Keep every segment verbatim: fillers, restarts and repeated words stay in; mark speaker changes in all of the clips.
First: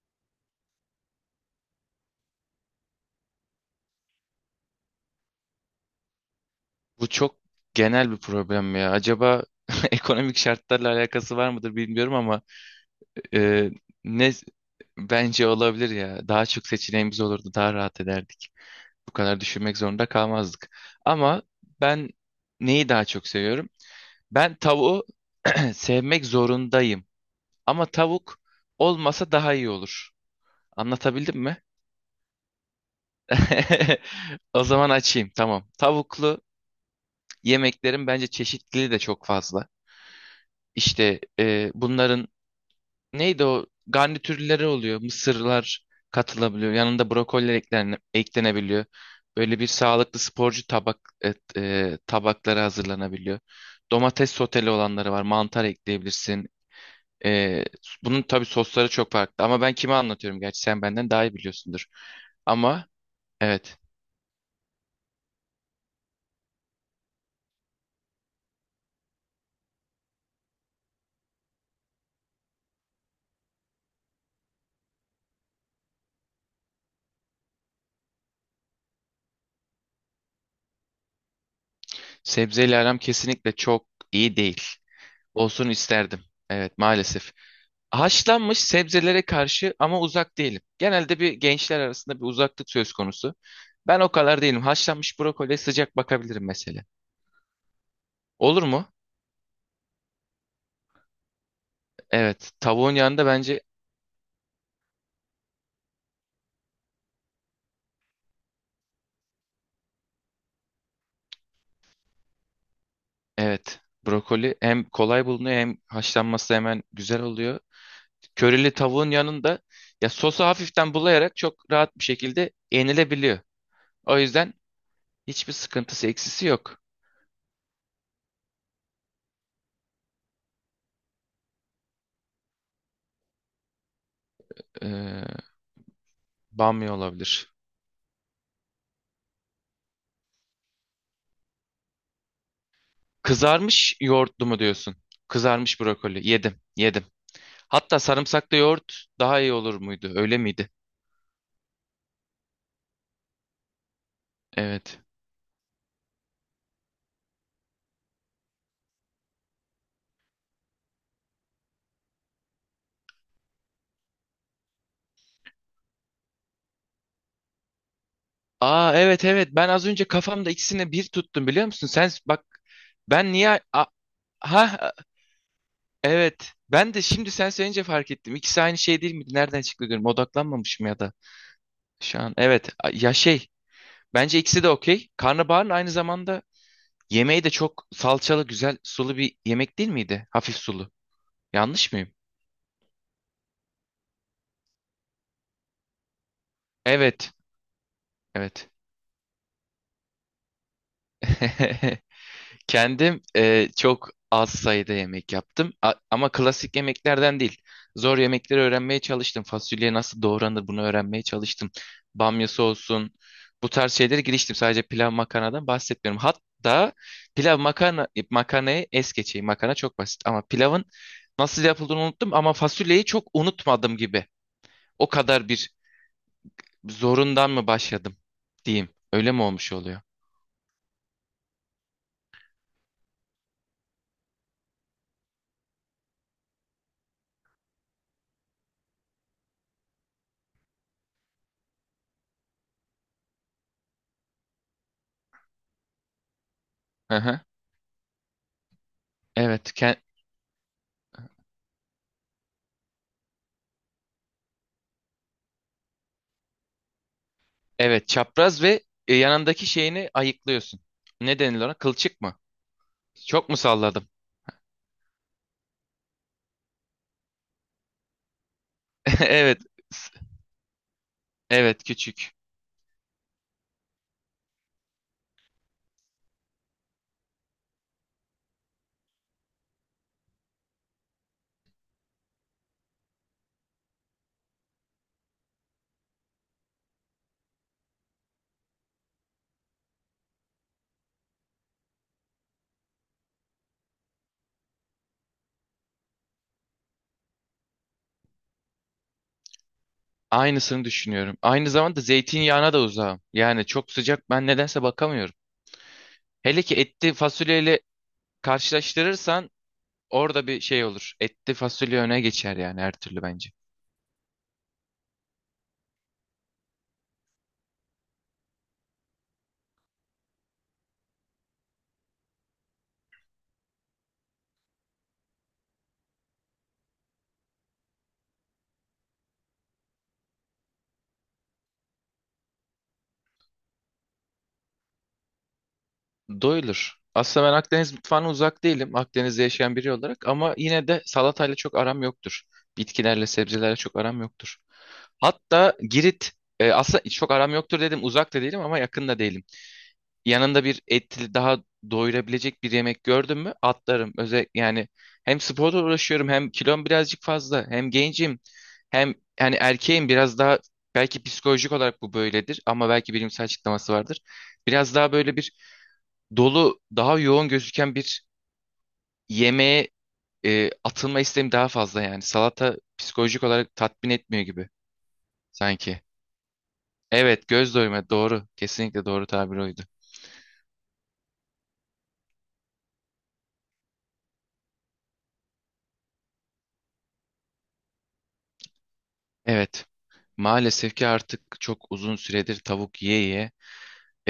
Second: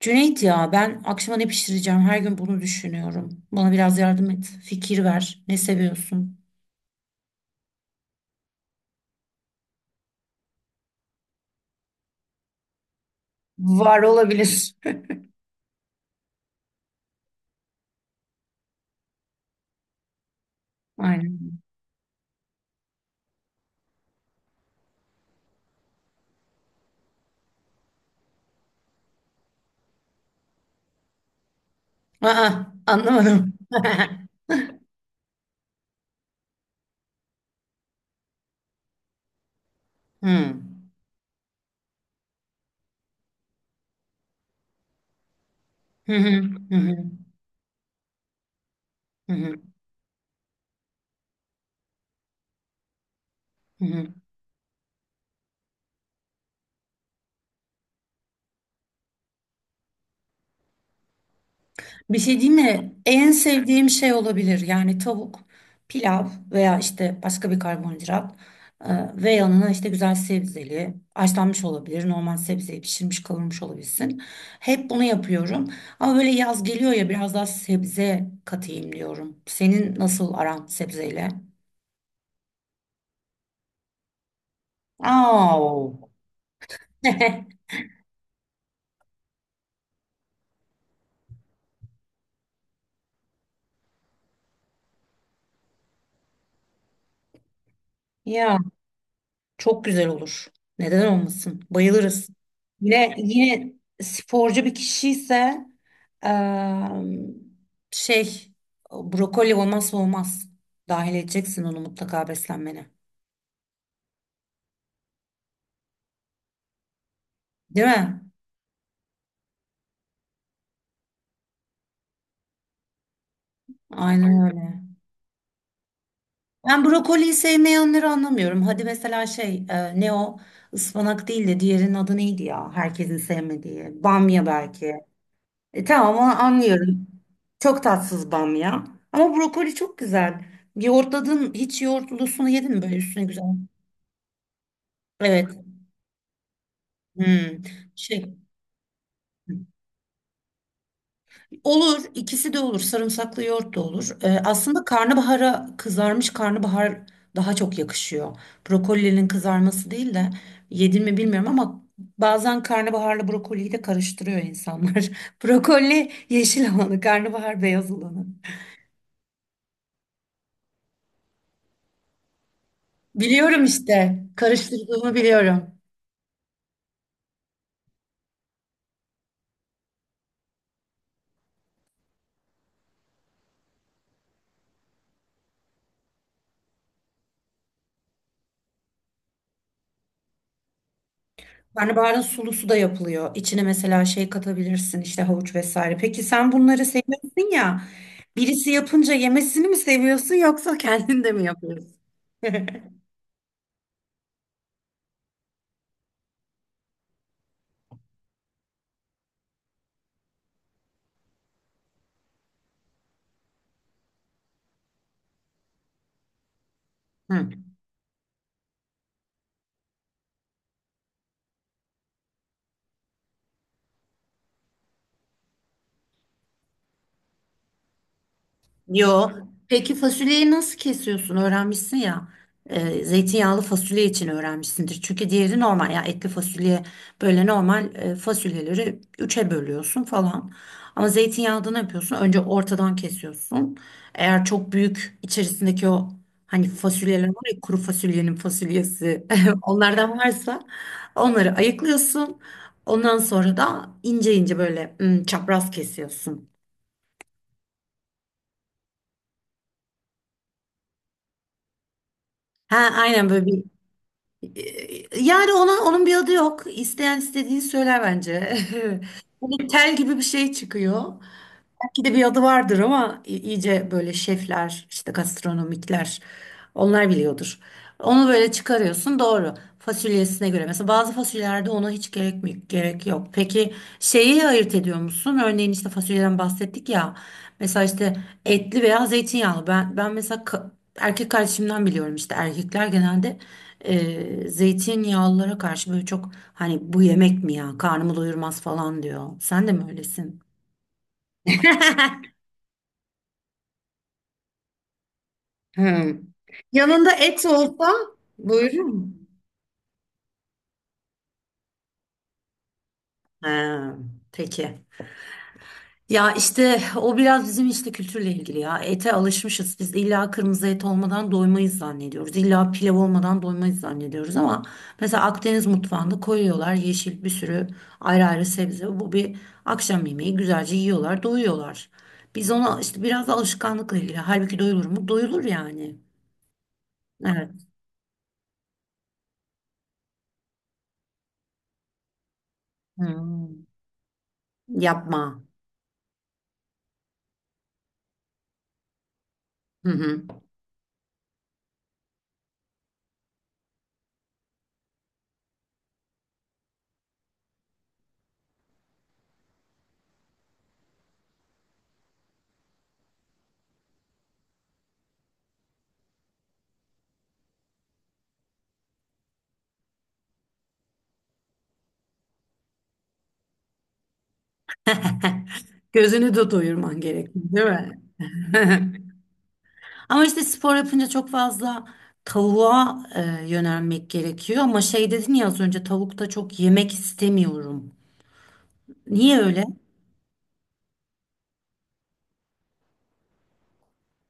Speaker 1: Cüneyt ya ben akşama ne pişireceğim? Her gün bunu düşünüyorum. Bana biraz yardım et. Fikir ver. Ne seviyorsun?
Speaker 2: Bu çok genel bir problem ya. Acaba ekonomik şartlarla alakası var mıdır bilmiyorum ama e,
Speaker 1: Var
Speaker 2: ne
Speaker 1: olabilir.
Speaker 2: bence olabilir ya. Daha çok seçeneğimiz olurdu, daha rahat ederdik. Bu kadar düşünmek zorunda kalmazdık. Ama
Speaker 1: Aynen.
Speaker 2: ben neyi daha çok seviyorum? Ben tavuğu sevmek zorundayım. Ama tavuk olmasa daha iyi olur. Anlatabildim mi?
Speaker 1: Aa, anlamadım.
Speaker 2: O zaman açayım. Tamam. Tavuklu yemeklerin bence çeşitliliği de çok fazla.
Speaker 1: Hmm.
Speaker 2: İşte e, bunların neydi o garnitürleri oluyor. Mısırlar
Speaker 1: Hı hı,
Speaker 2: katılabiliyor.
Speaker 1: hı hı,
Speaker 2: Yanında brokoli eklene- eklenebiliyor.
Speaker 1: hı hı,
Speaker 2: Böyle bir sağlıklı sporcu tabak et, e, tabakları hazırlanabiliyor.
Speaker 1: hı hı.
Speaker 2: Domates soteli olanları var. Mantar ekleyebilirsin. E, Bunun tabii sosları çok farklı. Ama ben kime anlatıyorum, gerçi sen benden daha iyi biliyorsundur.
Speaker 1: Bir şey değil
Speaker 2: Ama
Speaker 1: mi? En
Speaker 2: evet,
Speaker 1: sevdiğim şey olabilir. Yani tavuk, pilav veya işte başka bir karbonhidrat, e, ve yanına işte güzel sebzeli, haşlanmış olabilir, normal sebzeyi pişirmiş kavurmuş olabilsin. Hep bunu yapıyorum. Ama böyle yaz geliyor ya biraz daha sebze katayım diyorum. Senin nasıl aran sebzeyle?
Speaker 2: sebzeyle aram kesinlikle çok iyi değil.
Speaker 1: Aa.
Speaker 2: Olsun isterdim. Evet, maalesef. Haşlanmış sebzelere karşı ama uzak değilim. Genelde bir gençler arasında bir uzaklık söz konusu. Ben o kadar değilim. Haşlanmış brokoliye sıcak bakabilirim mesela.
Speaker 1: Ya.
Speaker 2: Olur mu?
Speaker 1: Çok güzel olur. Neden olmasın? Bayılırız.
Speaker 2: Evet. Tavuğun
Speaker 1: Yine
Speaker 2: yanında bence
Speaker 1: yine sporcu bir kişi ise eee, şey brokoli olmazsa olmaz. Dahil edeceksin onu mutlaka beslenmene.
Speaker 2: evet. Brokoli hem kolay bulunuyor hem haşlanması hemen güzel oluyor.
Speaker 1: Değil mi?
Speaker 2: Körili tavuğun yanında ya sosu hafiften bulayarak çok rahat bir şekilde yenilebiliyor. O
Speaker 1: Aynen
Speaker 2: yüzden
Speaker 1: öyle.
Speaker 2: hiçbir sıkıntısı, eksisi yok.
Speaker 1: Ben brokoliyi sevmeyenleri anlamıyorum. Hadi mesela şey e, ne o ıspanak değil de diğerinin adı neydi ya? Herkesin sevmediği. Bamya belki.
Speaker 2: Ee,
Speaker 1: E, tamam onu
Speaker 2: Bamya
Speaker 1: anlıyorum.
Speaker 2: olabilir.
Speaker 1: Çok tatsız bamya. Ama brokoli çok güzel. Yoğurtladın hiç yoğurtlusunu yedin mi böyle üstüne güzel?
Speaker 2: Kızarmış yoğurtlu mu diyorsun?
Speaker 1: Evet.
Speaker 2: Kızarmış brokoli. Yedim, yedim.
Speaker 1: Hmm.
Speaker 2: Hatta
Speaker 1: Şey
Speaker 2: sarımsaklı yoğurt daha iyi olur muydu? Öyle miydi?
Speaker 1: olur, ikisi de olur. Sarımsaklı yoğurt da olur. Ee, aslında
Speaker 2: Evet.
Speaker 1: karnabahara kızarmış karnabahar daha çok yakışıyor. Brokolinin kızarması değil de yedin mi bilmiyorum ama bazen karnabaharla brokoliyi de karıştırıyor insanlar. Brokoli yeşil olanı, karnabahar beyaz olanı.
Speaker 2: Aa, evet, evet. Ben az önce kafamda ikisini bir tuttum, biliyor musun? Sen bak, ben niye
Speaker 1: Biliyorum
Speaker 2: A-
Speaker 1: işte.
Speaker 2: ha,
Speaker 1: Karıştırdığımı biliyorum.
Speaker 2: evet. Ben de şimdi sen söyleyince fark ettim. İkisi aynı şey değil miydi? Nereden çıktı diyorum. Odaklanmamışım ya da şu an. Evet. a- Ya, şey bence ikisi de okey. Karnabaharın aynı zamanda yemeği de çok salçalı, güzel, sulu bir yemek değil miydi? Hafif sulu. Yanlış mıyım?
Speaker 1: Karnabaharın sulusu da yapılıyor. İçine mesela şey katabilirsin, işte havuç vesaire. Peki sen bunları
Speaker 2: Evet.
Speaker 1: seviyorsun ya. Birisi
Speaker 2: Evet.
Speaker 1: yapınca yemesini mi seviyorsun yoksa kendin de mi yapıyorsun?
Speaker 2: Kendim e, çok az sayıda yemek yaptım. A- ama klasik yemeklerden değil. Zor yemekleri öğrenmeye çalıştım. Fasulye nasıl doğranır, bunu öğrenmeye çalıştım. Bamyası olsun. Bu tarz şeylere giriştim. Sadece pilav, makarnadan bahsetmiyorum. Hatta
Speaker 1: Hı.
Speaker 2: pilav makarna makarnayı es geçeyim. Makarna çok basit ama pilavın nasıl yapıldığını unuttum, ama fasulyeyi çok unutmadım gibi. O kadar bir zorundan mı başladım diyeyim.
Speaker 1: Yo.
Speaker 2: Öyle mi olmuş
Speaker 1: Peki
Speaker 2: oluyor?
Speaker 1: fasulyeyi nasıl kesiyorsun? Öğrenmişsin ya. Ee, zeytinyağlı fasulye için öğrenmişsindir. Çünkü diğeri normal ya, etli fasulye böyle normal, e, fasulyeleri üçe bölüyorsun falan. Ama zeytinyağlıda ne yapıyorsun? Önce ortadan kesiyorsun. Eğer çok büyük içerisindeki o hani
Speaker 2: Hı
Speaker 1: fasulyeler
Speaker 2: hı.
Speaker 1: var ya, kuru fasulyenin fasulyesi,
Speaker 2: Evet, ke-
Speaker 1: onlardan varsa onları ayıklıyorsun. Ondan sonra da ince ince böyle, hmm, çapraz kesiyorsun.
Speaker 2: evet, çapraz ve e, yanındaki şeyini ayıklıyorsun. Ne denilir ona? Kılçık mı?
Speaker 1: Ha, aynen böyle
Speaker 2: Çok mu
Speaker 1: bir
Speaker 2: salladım?
Speaker 1: E, yani ona, onun bir adı yok. İsteyen istediğini söyler bence.
Speaker 2: Evet.
Speaker 1: Bunun tel
Speaker 2: s-
Speaker 1: gibi bir şey çıkıyor.
Speaker 2: Evet,
Speaker 1: Bir de bir
Speaker 2: küçük.
Speaker 1: adı vardır ama i- iyice böyle şefler, işte gastronomikler onlar biliyordur. Onu böyle çıkarıyorsun, doğru. Fasulyesine göre. Mesela bazı fasulyelerde ona hiç gerek mi, gerek yok. Peki şeyi ayırt ediyor musun? Örneğin işte fasulyeden bahsettik ya. Mesela işte etli veya zeytinyağlı. Ben ben mesela ka- erkek kardeşimden biliyorum, işte erkekler genelde e, zeytinyağlılara karşı böyle çok hani bu yemek mi ya? Karnımı doyurmaz falan diyor. Sen de mi öylesin?
Speaker 2: Aynısını düşünüyorum. Aynı zamanda zeytinyağına da uzağım. Yani çok sıcak ben nedense bakamıyorum.
Speaker 1: Ha.
Speaker 2: Hele ki
Speaker 1: Yanında
Speaker 2: etli
Speaker 1: et
Speaker 2: fasulyeyle
Speaker 1: olsa buyurun.
Speaker 2: karşılaştırırsan orada bir şey olur. Etli fasulye öne geçer yani, her türlü bence.
Speaker 1: Ha, peki. Ya işte o biraz bizim işte kültürle ilgili ya. Ete alışmışız. Biz illa kırmızı et olmadan doymayız zannediyoruz. İlla pilav olmadan doymayız zannediyoruz ama mesela Akdeniz mutfağında koyuyorlar yeşil bir sürü ayrı ayrı sebze. Bu bir akşam yemeği güzelce yiyorlar, doyuyorlar. Biz ona işte biraz da alışkanlıkla ilgili. Halbuki doyulur mu? Doyulur yani.
Speaker 2: Doyulur. Aslında ben
Speaker 1: Evet.
Speaker 2: Akdeniz mutfağına uzak değilim. Akdeniz'de yaşayan biri olarak ama yine de salatayla çok aram yoktur. Bitkilerle,
Speaker 1: Hmm.
Speaker 2: sebzelerle çok aram yoktur.
Speaker 1: Yapma.
Speaker 2: Hatta Girit e, aslında çok aram yoktur dedim. Uzak da değilim ama yakın da değilim.
Speaker 1: Hı hı.
Speaker 2: Yanında bir etli, daha doyurabilecek bir yemek gördüm mü atlarım. Özellikle yani hem sporla uğraşıyorum, hem kilom birazcık fazla, hem gencim, hem yani erkeğim biraz daha, belki psikolojik olarak bu böyledir ama belki bilimsel açıklaması vardır. Biraz daha böyle bir dolu, daha yoğun gözüken bir yemeğe e, atılma isteğim daha fazla yani. Salata psikolojik olarak tatmin etmiyor gibi sanki.
Speaker 1: Gözünü de doyurman gerekiyor,
Speaker 2: Evet,
Speaker 1: değil
Speaker 2: göz
Speaker 1: mi?
Speaker 2: doyma doğru. Kesinlikle doğru tabir oydu.
Speaker 1: Ama işte spor yapınca çok fazla tavuğa, e, yönelmek gerekiyor. Ama şey dedin ya az önce, tavukta çok yemek istemiyorum. Niye öyle?
Speaker 2: Evet, maalesef ki artık çok uzun süredir tavuk yiye yiye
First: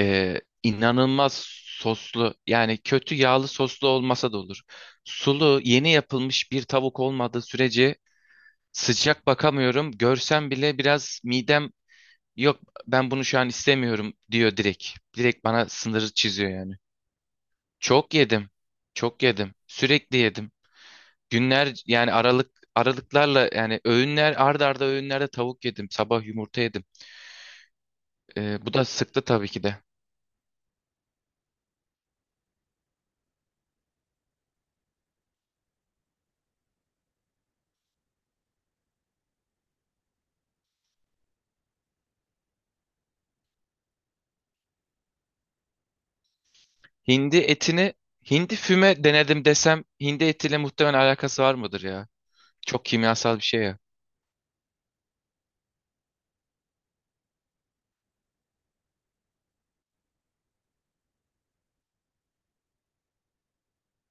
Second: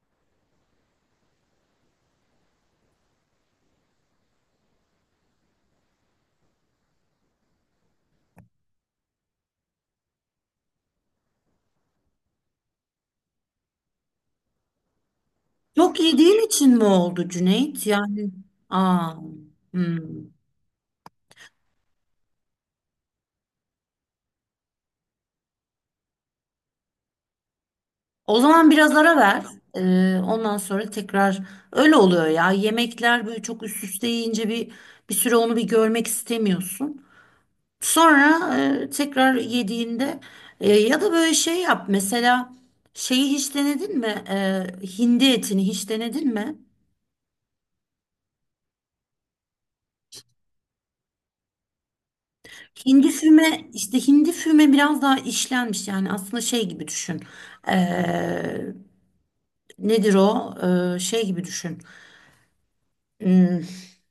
Speaker 2: e, inanılmaz soslu, yani kötü yağlı soslu olmasa da olur. Sulu, yeni yapılmış bir tavuk olmadığı sürece sıcak bakamıyorum. Görsem bile biraz midem, yok ben bunu şu an istemiyorum, diyor direkt. Direkt bana
Speaker 1: Çok
Speaker 2: sınırı
Speaker 1: yediğin
Speaker 2: çiziyor yani.
Speaker 1: için mi oldu Cüneyt?
Speaker 2: Çok
Speaker 1: Yani
Speaker 2: yedim.
Speaker 1: aa,
Speaker 2: Çok yedim.
Speaker 1: hmm.
Speaker 2: Sürekli yedim. Günler, yani aralık aralıklarla, yani öğünler, arda arda öğünlerde tavuk yedim. Sabah yumurta yedim.
Speaker 1: O
Speaker 2: Ee,
Speaker 1: zaman
Speaker 2: bu da
Speaker 1: biraz ara
Speaker 2: sıktı
Speaker 1: ver.
Speaker 2: tabii ki
Speaker 1: E,
Speaker 2: de.
Speaker 1: ondan sonra tekrar öyle oluyor ya. Yemekler böyle çok üst üste yiyince bir bir süre onu bir görmek istemiyorsun. Sonra, e, tekrar yediğinde, e, ya da böyle şey yap mesela, şeyi hiç denedin mi? E, hindi etini hiç denedin mi?
Speaker 2: Hindi etini, hindi füme denedim desem hindi etiyle muhtemelen alakası var mıdır ya? Çok
Speaker 1: Hindi
Speaker 2: kimyasal bir şey
Speaker 1: füme,
Speaker 2: ya.
Speaker 1: işte hindi füme biraz daha işlenmiş, yani aslında şey gibi düşün. E, nedir o? E, şey gibi düşün. Hmm,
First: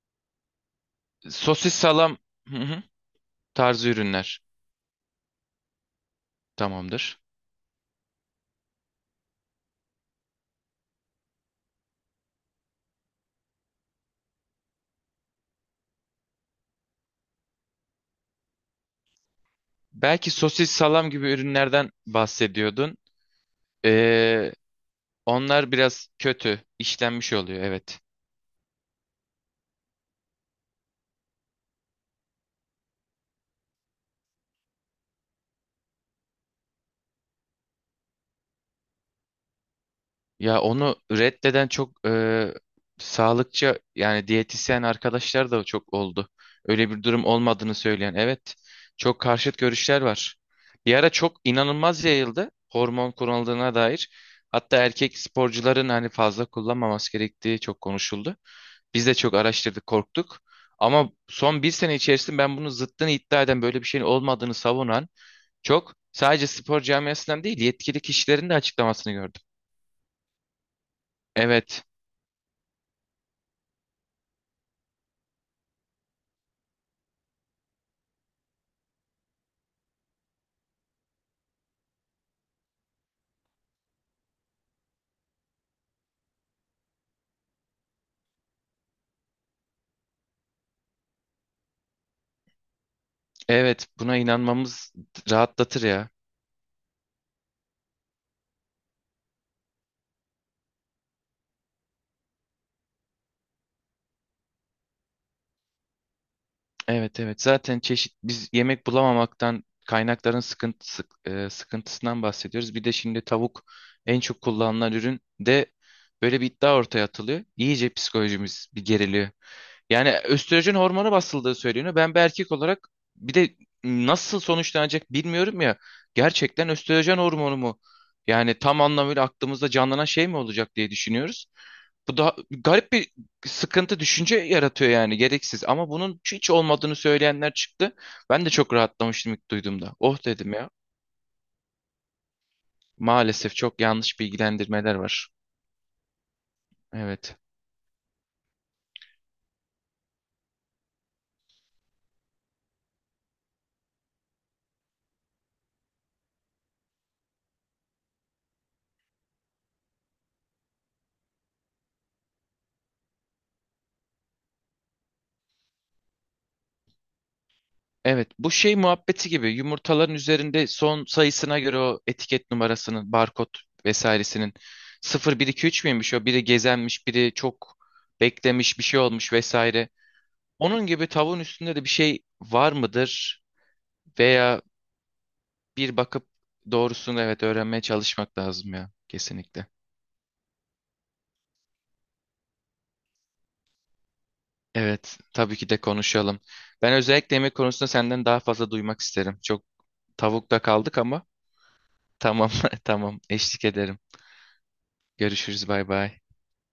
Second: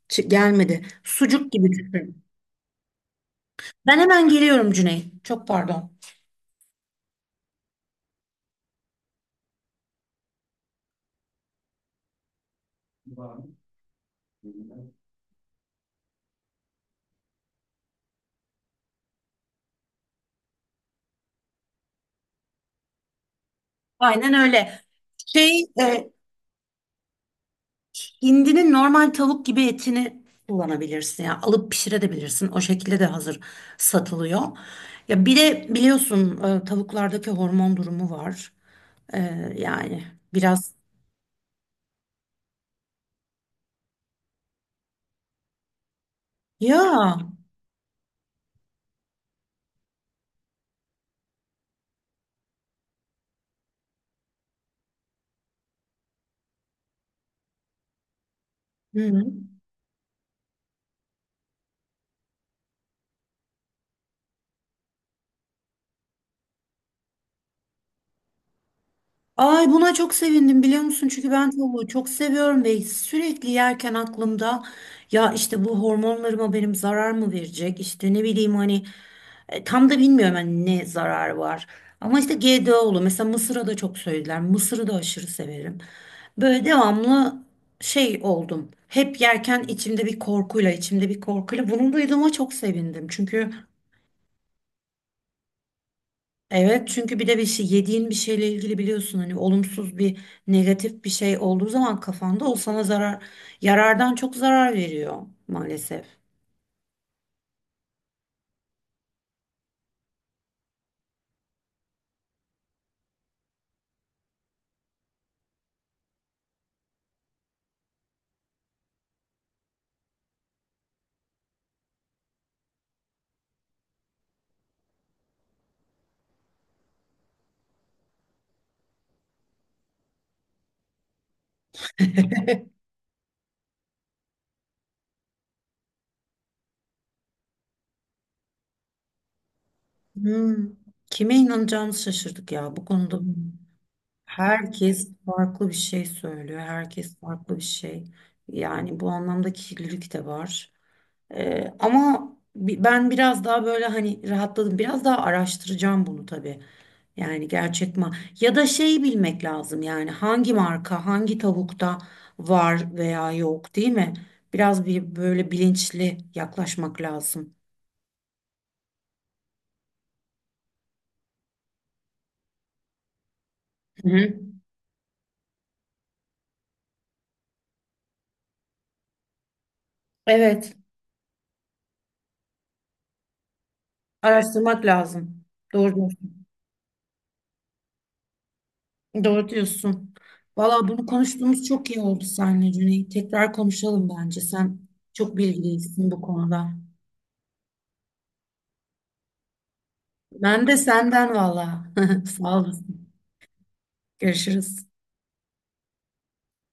Speaker 1: çı- gelmedi. Sucuk gibi
Speaker 2: Sosis, salam,
Speaker 1: düşün.
Speaker 2: hı hı, tarzı
Speaker 1: Ben hemen
Speaker 2: ürünler
Speaker 1: geliyorum Cüneyt. Çok pardon.
Speaker 2: tamamdır. Belki sosis, salam gibi ürünlerden bahsediyordun.
Speaker 1: Aynen
Speaker 2: Ee,
Speaker 1: öyle. Şey
Speaker 2: Onlar biraz
Speaker 1: e,
Speaker 2: kötü işlenmiş oluyor, evet.
Speaker 1: hindinin normal tavuk gibi etini kullanabilirsin. Yani alıp pişirebilirsin. O şekilde de hazır satılıyor. Ya bir de biliyorsun, e, tavuklardaki hormon durumu var. E, yani
Speaker 2: Ya
Speaker 1: biraz
Speaker 2: onu reddeden çok e, sağlıkçı, yani diyetisyen arkadaşlar da çok oldu. Öyle bir durum
Speaker 1: ya.
Speaker 2: olmadığını söyleyen, evet, çok karşıt görüşler var. Bir ara çok inanılmaz yayıldı hormon kullanıldığına dair. Hatta erkek sporcuların hani fazla kullanmaması gerektiği çok konuşuldu. Biz de
Speaker 1: Hı.
Speaker 2: çok araştırdık, korktuk. Ama son bir sene içerisinde ben bunun zıttını iddia eden, böyle bir şeyin olmadığını savunan çok. Sadece spor camiasından değil, yetkili kişilerin de açıklamasını gördüm.
Speaker 1: Ay, buna çok sevindim biliyor musun? Çünkü ben
Speaker 2: Evet,
Speaker 1: tavuğu çok seviyorum ve sürekli yerken aklımda ya işte bu hormonlarıma benim zarar mı verecek? İşte ne bileyim hani, e, tam da bilmiyorum hani ne zarar var. Ama işte G D O'lu mesela mısıra da çok söylediler. Mısırı da aşırı severim. Böyle devamlı şey oldum. Hep yerken içimde bir korkuyla, içimde bir korkuyla. Bunu duyduğuma çok sevindim. Çünkü
Speaker 2: evet, buna inanmamız rahatlatır ya.
Speaker 1: evet, çünkü bir de bir şey, yediğin bir şeyle ilgili biliyorsun hani olumsuz bir, negatif bir şey olduğu zaman kafanda o sana zarar, yarardan çok zarar veriyor maalesef.
Speaker 2: Evet, evet, zaten çeşit biz yemek bulamamaktan kaynakların sıkıntısı, e, sıkıntısından bahsediyoruz. Bir de şimdi tavuk en çok kullanılan ürün de, böyle bir iddia ortaya atılıyor. İyice psikolojimiz bir geriliyor. Yani östrojen hormonu basıldığı söyleniyor. Ben bir erkek olarak, bir de nasıl sonuçlanacak bilmiyorum ya. Gerçekten östrojen hormonu mu? Yani tam anlamıyla aklımızda canlanan şey mi olacak diye düşünüyoruz. Bu da garip bir sıkıntı, düşünce yaratıyor yani, gereksiz. Ama bunun hiç olmadığını söyleyenler çıktı. Ben de çok rahatlamıştım ilk duyduğumda. Oh dedim
Speaker 1: Hmm,
Speaker 2: ya.
Speaker 1: kime inanacağımızı şaşırdık ya bu konuda.
Speaker 2: Maalesef çok yanlış bilgilendirmeler
Speaker 1: Herkes
Speaker 2: var.
Speaker 1: farklı bir şey söylüyor. Herkes
Speaker 2: Evet.
Speaker 1: farklı bir şey. Yani bu anlamda kirlilik de var. Ee, ama bi- ben biraz daha böyle hani rahatladım. Biraz daha araştıracağım bunu tabii. Yani gerçek ma, ya da şeyi bilmek lazım yani hangi marka hangi tavukta var veya yok, değil mi? Biraz bir böyle bilinçli yaklaşmak lazım.
Speaker 2: Evet, bu şey muhabbeti gibi, yumurtaların üzerinde son sayısına göre o etiket numarasının, barkod
Speaker 1: Hı hı.
Speaker 2: vesairesinin sıfır bir iki üç müymüş, o biri gezenmiş, biri çok beklemiş, bir şey olmuş vesaire.
Speaker 1: Evet,
Speaker 2: Onun gibi tavuğun üstünde de bir şey var mıdır? Veya
Speaker 1: araştırmak lazım. Doğru
Speaker 2: bir bakıp
Speaker 1: diyorsun.
Speaker 2: doğrusunu, evet, öğrenmeye çalışmak lazım ya,
Speaker 1: Doğru
Speaker 2: kesinlikle.
Speaker 1: diyorsun. Valla bunu konuştuğumuz çok iyi oldu seninle Cüneyt. Tekrar konuşalım bence. Sen
Speaker 2: Evet,
Speaker 1: çok
Speaker 2: tabii ki de
Speaker 1: bilgilisin bu
Speaker 2: konuşalım.
Speaker 1: konuda.
Speaker 2: Ben özellikle yemek konusunda senden daha fazla duymak isterim. Çok tavukta
Speaker 1: Ben de
Speaker 2: kaldık ama
Speaker 1: senden valla.
Speaker 2: tamam,
Speaker 1: Sağ olasın.
Speaker 2: tamam, eşlik ederim.
Speaker 1: Görüşürüz.
Speaker 2: Görüşürüz, bay bay.